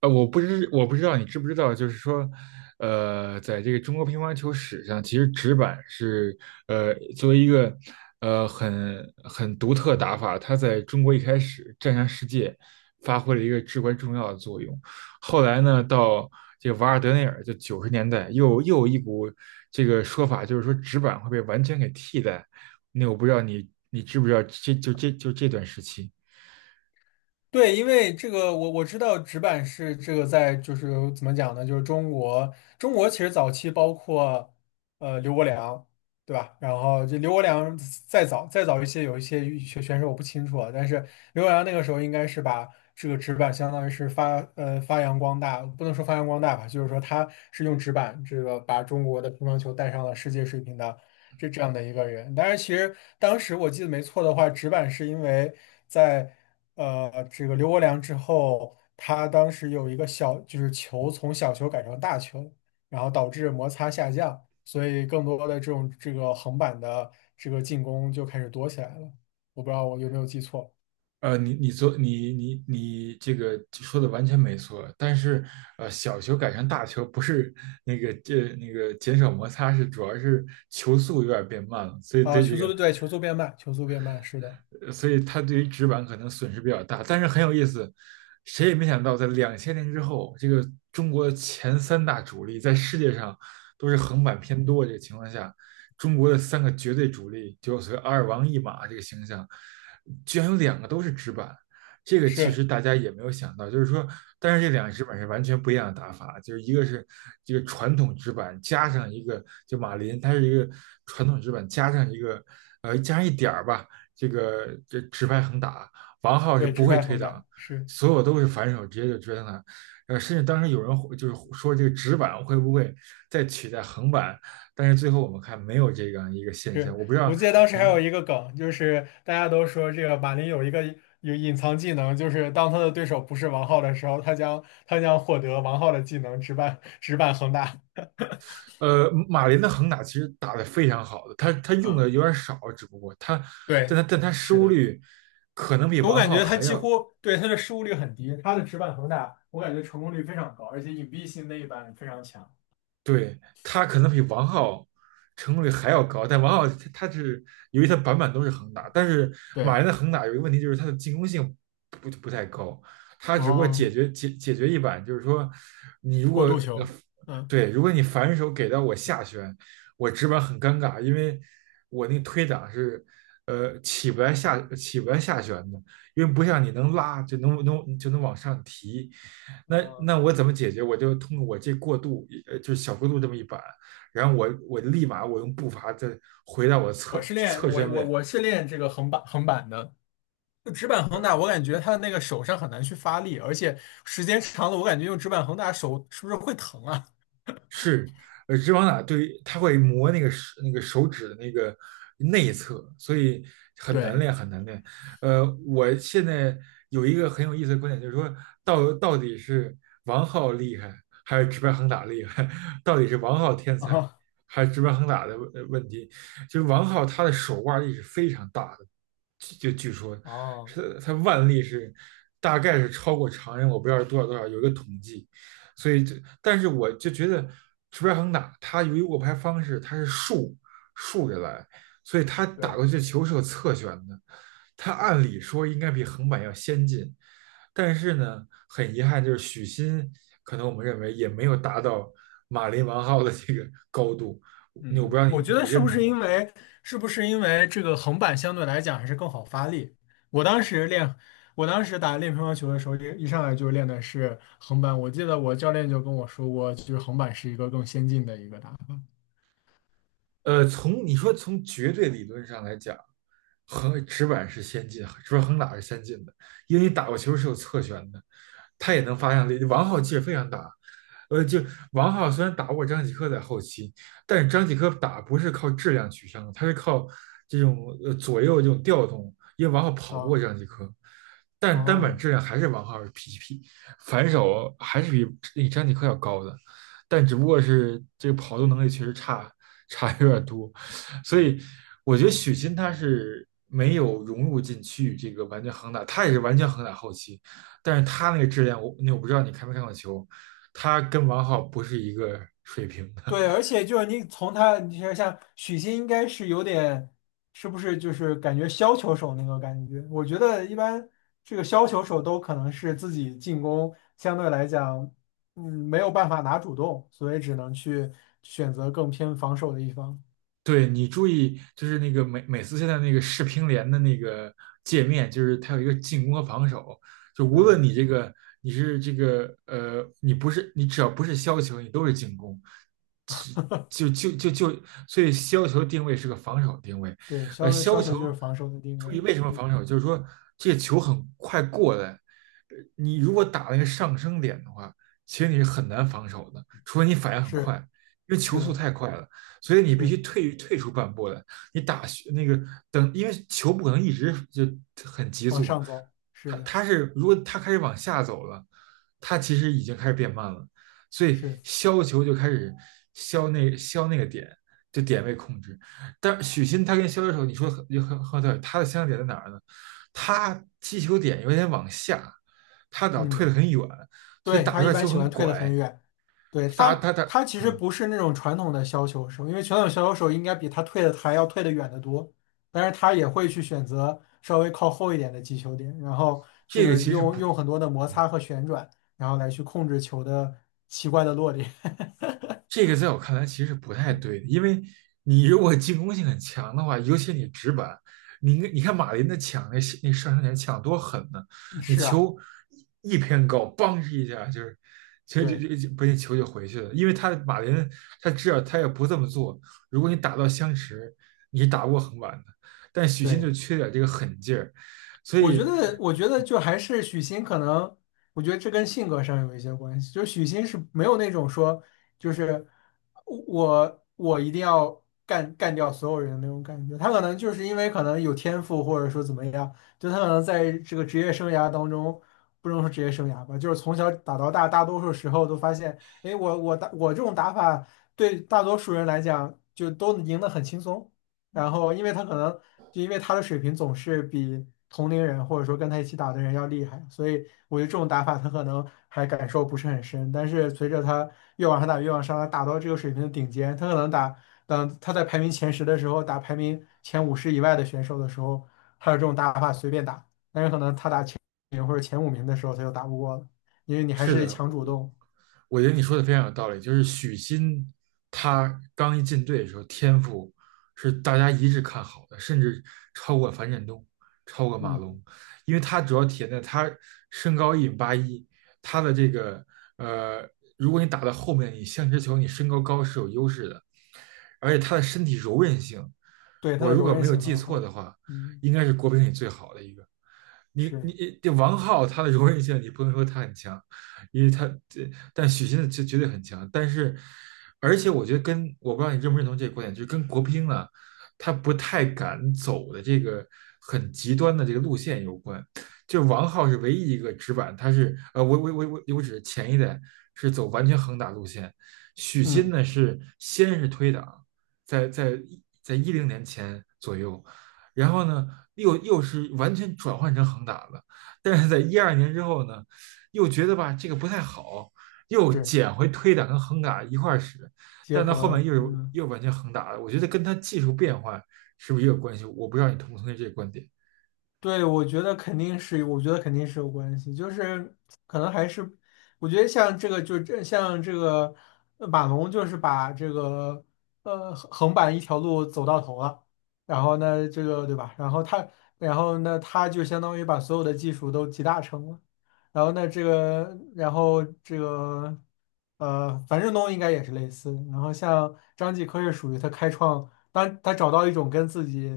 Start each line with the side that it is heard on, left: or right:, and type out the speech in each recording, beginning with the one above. right: 我不知道你知不知道，就是说，在这个中国乒乓球史上，其实直板是作为一个很独特打法，它在中国一开始战上世界发挥了一个至关重要的作用。后来呢，到这个瓦尔德内尔，就90年代又有一股这个说法，就是说直板会被完全给替代。那我不知道你知不知道这段时期。
left: 对，因为这个我知道纸板是这个在就是怎么讲呢？就是中国其实早期包括刘国梁，对吧？然后这刘国梁再早再早一些有一些羽选选手我不清楚啊，但是刘国梁那个时候应该是把这个纸板相当于是发扬光大，不能说发扬光大吧，就是说他是用纸板这个把中国的乒乓球带上了世界水平的是这样的一个人。但是其实当时我记得没错的话，直板是因为在这个刘国梁之后，他当时有一个就是球从小球改成大球，然后导致摩擦下降，所以更多的这种这个横板的这个进攻就开始多起来了。我不知道我有没有记错。
right: 你你做你你你这个说的完全没错，但是小球改成大球不是那个这、那个减少摩擦，主要是球速有点变慢了，所以
left: 啊？球速对，球速变慢，球速变慢，是的。
right: 它对于纸板可能损失比较大。但是很有意思，谁也没想到，在2000年之后，这个中国前三大主力在世界上都是横版偏多这个情况下，中国的三个绝对主力，就有所谓阿尔王一马这个形象，居然有两个都是纸板。这个其
left: 是。
right: 实大家也没有想到，就是说，但是这两个纸板是完全不一样的打法，就是一个是这个传统纸板加上一个，就马林，它是一个传统纸板加上一个，加上一点儿吧，这个这直拍横打，王浩是
left: 对，
right: 不
left: 直
right: 会
left: 拍
right: 推
left: 横打
right: 挡，
left: 是。
right: 所有都是反手直接就追上他。甚至当时有人会就是说这个直板会不会再取代横板，但是最后我们看没有这样一个现象。
left: 是，
right: 我不知
left: 我
right: 道
left: 记得当时还有
right: 您，
left: 一个梗，就是大家都说这个马林有一个有隐藏技能，就是当他的对手不是王浩的时候，他将获得王浩的技能直板直板恒大。
right: 马林的横打其实打得非常好的，他用
left: 啊，
right: 的有点少，只不过他，但
left: 对，
right: 他但他失
left: 是
right: 误
left: 的，
right: 率可能比
left: 我
right: 王
left: 感
right: 浩
left: 觉他
right: 还
left: 几
right: 要
left: 乎，对，他的失误率很低，他的直板恒大，我感觉成功率非常高，而且隐蔽性那一板非常强。
right: 对，他可能比王浩成功率还要高，但王浩他是由于他板板都是横打，但是马
left: 对，
right: 云的横打有一个问题就是他的进攻性不太高，他只不过
left: 哦，
right: 解决一板，就是说你如果
left: 过渡
right: 呃
left: 球，嗯。
right: 对，如果你反手给到我下旋，我直板很尴尬，因为我那个推挡是起不来下旋的，因为不像你能拉就能就能往上提，那
left: 嗯，
right: 那我怎么解决？我就通过我这过渡，就是小过渡这么一板，然后我立马我用步伐再回到我
left: 我
right: 侧
left: 是练
right: 侧
left: 我
right: 身
left: 我
right: 位。
left: 我是练这个横板的，就直板横打，我感觉他的那个手上很难去发力，而且时间长了，我感觉用直板横打手是不是会疼啊？
right: 是，直往打对于它会磨手指的那个内侧，所以很难
left: 对
right: 练，很难练。我现在有一个很有意思的观点，就是说到底是王浩厉害还是直白横打厉害？到底是王浩天 才
left: 啊，
right: 还是直白横打的问题？就是王浩他的手腕力是非常大的，就据说
left: 哦，
right: 是他腕力是大概是超过常人，我不知道是多少多少，有一个统计。所以就，但是我就觉得石标恒打他由于握拍方式他是竖着来，所以他打
left: 对，
right: 过去的球是有侧旋的，他按理说应该比横板要先进，但是呢，很遗憾就是许昕可能我们认为也没有达到马林王皓的这个高度，我不知
left: 嗯，
right: 道你
left: 我觉
right: 你
left: 得是
right: 认
left: 不是
right: 同。
left: 因为是不是因为这个横板相对来讲还是更好发力？我当时练，我当时练乒乓球的时候，一上来就练的是横板。我记得我教练就跟我说过，就是横板是一个更先进的一个打法。
right: 从你说从绝对理论上来讲，横直板是先进，直板横打是先进的，因为你打过球是有侧旋的，他也能发向力。王皓其实非常大，就王皓虽然打不过张继科在后期，但是张继科打不是靠质量取胜的，他是靠这种左右这种调动，因为王皓跑不过
left: 啊，
right: 张继科，但是单板
left: 哦，
right: 质量还是王皓 GP，反手还是比张继科要高的。但只不过是这个跑动能力确实差有点多，所以我觉得许昕他是没有融入进去这个完全横打，他也是完全横打后期，但是他那个质量我不知道你看没看过球，他跟王皓不是一个水平的。
left: 对，而且就是你从他，你像许昕应该是有点，是不是就是感觉削球手那个感觉？我觉得一般这个削球手都可能是自己进攻相对来讲，没有办法拿主动，所以只能去选择更偏防守的一方。
right: 对，你注意，就是那个美斯现在那个世乒联的那个界面，就是它有一个进攻和防守，就无
left: 嗯，
right: 论你这个你是这个呃，你不是你只要不是削球，你都是进攻，只就就就就，所以削球定位是个防守定位。
left: 对，削
right: 削球
left: 球就是防守的定
right: 注
left: 位。
right: 意为什么
left: 嗯，
right: 防守，就是说这个球很快过来，你如果打那个上升点的话，其实你是很难防守的，除非你反应很快，
left: 是
right: 因为球
left: 是
right: 速
left: 的，
right: 太快了。所以你必
left: 是，
right: 须退出半步来，你打那个等，因为球不可能一直就很急
left: 往
right: 速，
left: 上走，是
right: 它
left: 的。
right: 它是如果它开始往下走了，它其实已经开始变慢了，所以
left: 是。
right: 削球就开始削那个点，就点位控制。但许昕他跟削球手，你说很很很对，他的相像点在哪儿呢？他击球点有点往下，他老退得
left: 嗯。
right: 很远，所以
left: 对，
right: 打出
left: 他一
right: 来
left: 般
right: 球
left: 喜欢
right: 很
left: 退得很
right: 拐，
left: 远，对
right: 他打
left: 他，
right: 他打
left: 他其实
right: 嗯，
left: 不是那种传统的削球手，因为传统削球手应该比他退的还要退的远得多，但是他也会去选择稍微靠后一点的击球点，然后这
right: 这个
left: 个
right: 其实
left: 用
right: 不
left: 用很多的摩
right: 嗯。
left: 擦和旋转，然后来去控制球的奇怪的落点。
right: 这个在我看来其实不太对的，因为你如果进攻性很强的话，尤其你直板，你应该你看马林的抢，那上升点抢多狠呢，你
left: 是啊，
right: 球一偏高，梆一下就是，其实就
left: 对
right: 就就不，那球就回去了，因为他马林他知道他也不这么做，如果你打到相持，你打不过横板的，但许昕就
left: 对。
right: 缺点这个狠劲儿，所
left: 我觉
right: 以。
left: 得，我觉得就还是许昕可能，我觉得这跟性格上有一些关系。就许昕是没有那种说，就是我一定要干掉所有人的那种感觉。他可能就是因为可能有天赋，或者说怎么样，就他可能在这个职业生涯当中，不能说职业生涯吧，就是从小打到大，大多数时候都发现，哎，我打我这种打法对大多数人来讲就都赢得很轻松。然后因为他可能就因为他的水平总是比同龄人或者说跟他一起打的人要厉害，所以我觉得这种打法他可能还感受不是很深。但是随着他越往上打，越往上打，打到这个水平的顶尖，他可能打，等他在排名前十的时候打排名前五十以外的选手的时候，还有这种打法随便打，但是可能他打前名或者前五名的时候他就打不过了，因为你还
right: 是
left: 是得
right: 的，
left: 强主
right: 我
left: 动。
right: 我觉得你说的非常有道理。就是许昕，他刚一进队的时候，天赋是大家一致看好的，甚至超过樊振东，超过马
left: 嗯，
right: 龙，因为他主要体现在他身高1米81，他的这个呃，如果你打到后面，你像直球，你身高高是有优势的，而且他的身体柔韧性，
left: 对，他
right: 我
left: 的
right: 如
left: 柔
right: 果
left: 韧
right: 没有
left: 性
right: 记
left: 很
right: 错
left: 好。
right: 的话，
left: 嗯，
right: 应该是国乒里最好的一个。你
left: 是。
right: 你这王浩他的柔韧性，你不能说他很强，因为他这，但许昕的绝对很强。但是，而且我觉得跟，我不知道你认不认同这个观点，就是跟国乒啊，他不太敢走的这个很极端的这个路线有关。就王浩是唯一一个直板，他是我指前一代是走完全横打路线，许昕
left: 嗯，
right: 呢是先是推挡，在在在2010年前左右，然后呢又是完全转换成横打的，但是在2012年之后呢，又觉得吧这个不太好，又
left: 是
right: 捡回推打跟横打一块儿使，
left: 结
right: 但到
left: 合
right: 后面
left: 了，
right: 又是
left: 嗯。
right: 又完全横打了，我觉得跟他技术变换是不是也有关系？我不知道你同不同意这个观点。
left: 对，我觉得肯定是有关系，就是可能还是，我觉得像这个，马龙，就是把这个横版一条路走到头了，然后呢，这个对吧？然后他，然后呢，他就相当于把所有的技术都集大成了。然后那这个，然后这个，樊振东应该也是类似。然后像张继科是属于他开创，当他找到一种跟自己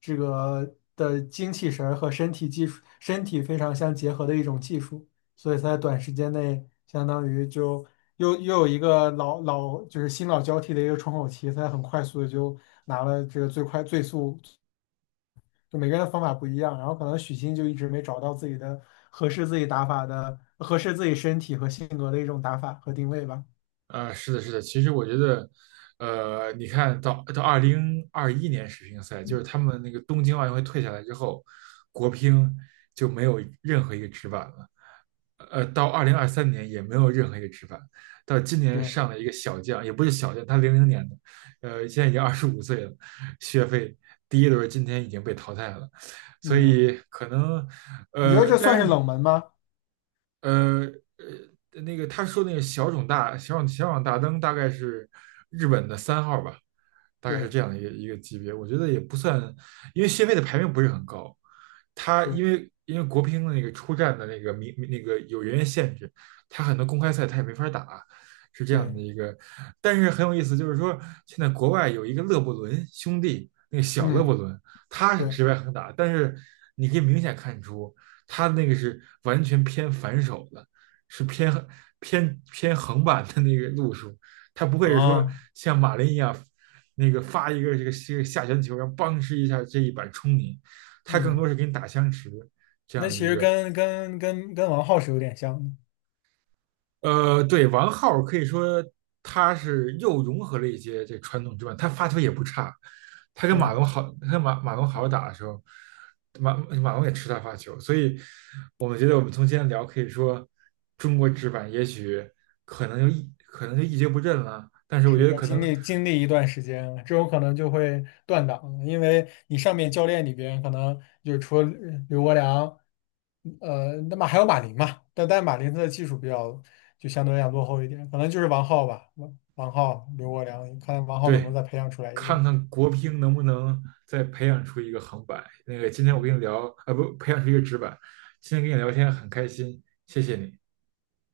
left: 这个的精气神儿和身体技术、身体非常相结合的一种技术，所以他在短时间内相当于就又有一个就是新老交替的一个窗口期，他很快速的就拿了这个最快最速。就每个人的方法不一样，然后可能许昕就一直没找到自己的合适自己打法的、合适自己身体和性格的一种打法和定位吧。
right: 啊，是的，是的，其实我觉得，你看到2021年世乒赛，就是他们那个东京奥运会退下来之后，国乒就没有任何一个直板了。到2023年也没有任何一个直板，到今年
left: 是，
right: 上了一个小将，也不是小将，他00年的，现在已经25岁了，学费第一轮今天已经被淘汰了，所
left: 嗯，
right: 以可能，
left: 你觉得这
right: 但
left: 算
right: 是
left: 是冷门吗？
right: 呃那个他说那个小种大灯大概是日本的3号吧，大概是
left: 对，
right: 这样的一个一个级别。我觉得也不算，因为谢飞的排名不是很高，他因
left: 是，
right: 为因为国乒的那个出战的那个名那个有人员限制，他很多公开赛他也没法打，是这样的
left: 对，
right: 一个。但是很有意思，就是说现在国外有一个勒布伦兄弟，那个小勒
left: 嗯，
right: 布伦，他是
left: 对，
right: 直白横打，但是你可以明显看出。他那个是完全偏反手的，是偏横版的那个路数，他不会是说
left: 啊，
right: 像马林一样，那个发一个这个下旋球，然后邦哧一下这一板冲你，他更多
left: 嗯。
right: 是给你打相持这样
left: 那
right: 的
left: 其
right: 一
left: 实
right: 个。
left: 跟王浩是有点像的，
right: 对，王浩可以说他是又融合了一些这传统之外，他发球也不差。他跟马
left: 对。
right: 龙好，他跟马龙好好打的时候，马龙也吃他发球，所以我们觉得我们从今天聊，可以说中国直板也许可能就一蹶不振了，但是我觉
left: 是
right: 得
left: 要
right: 可
left: 经
right: 能。
left: 历经历一段时间，这种可能就会断档，因为你上面教练里边可能就除了刘国梁，那么还有马林嘛，但马林他的技术比较就相对来讲落后一点，可能就是王皓吧，王皓、刘国梁，看王皓能不能
right: 对，
left: 再培养出来一个。
right: 看看国乒能不能再培养出一个横板。那个今天我跟你
left: 嗯。
right: 聊，啊不，培养出一个直板。今天跟你聊天很开心，谢谢你。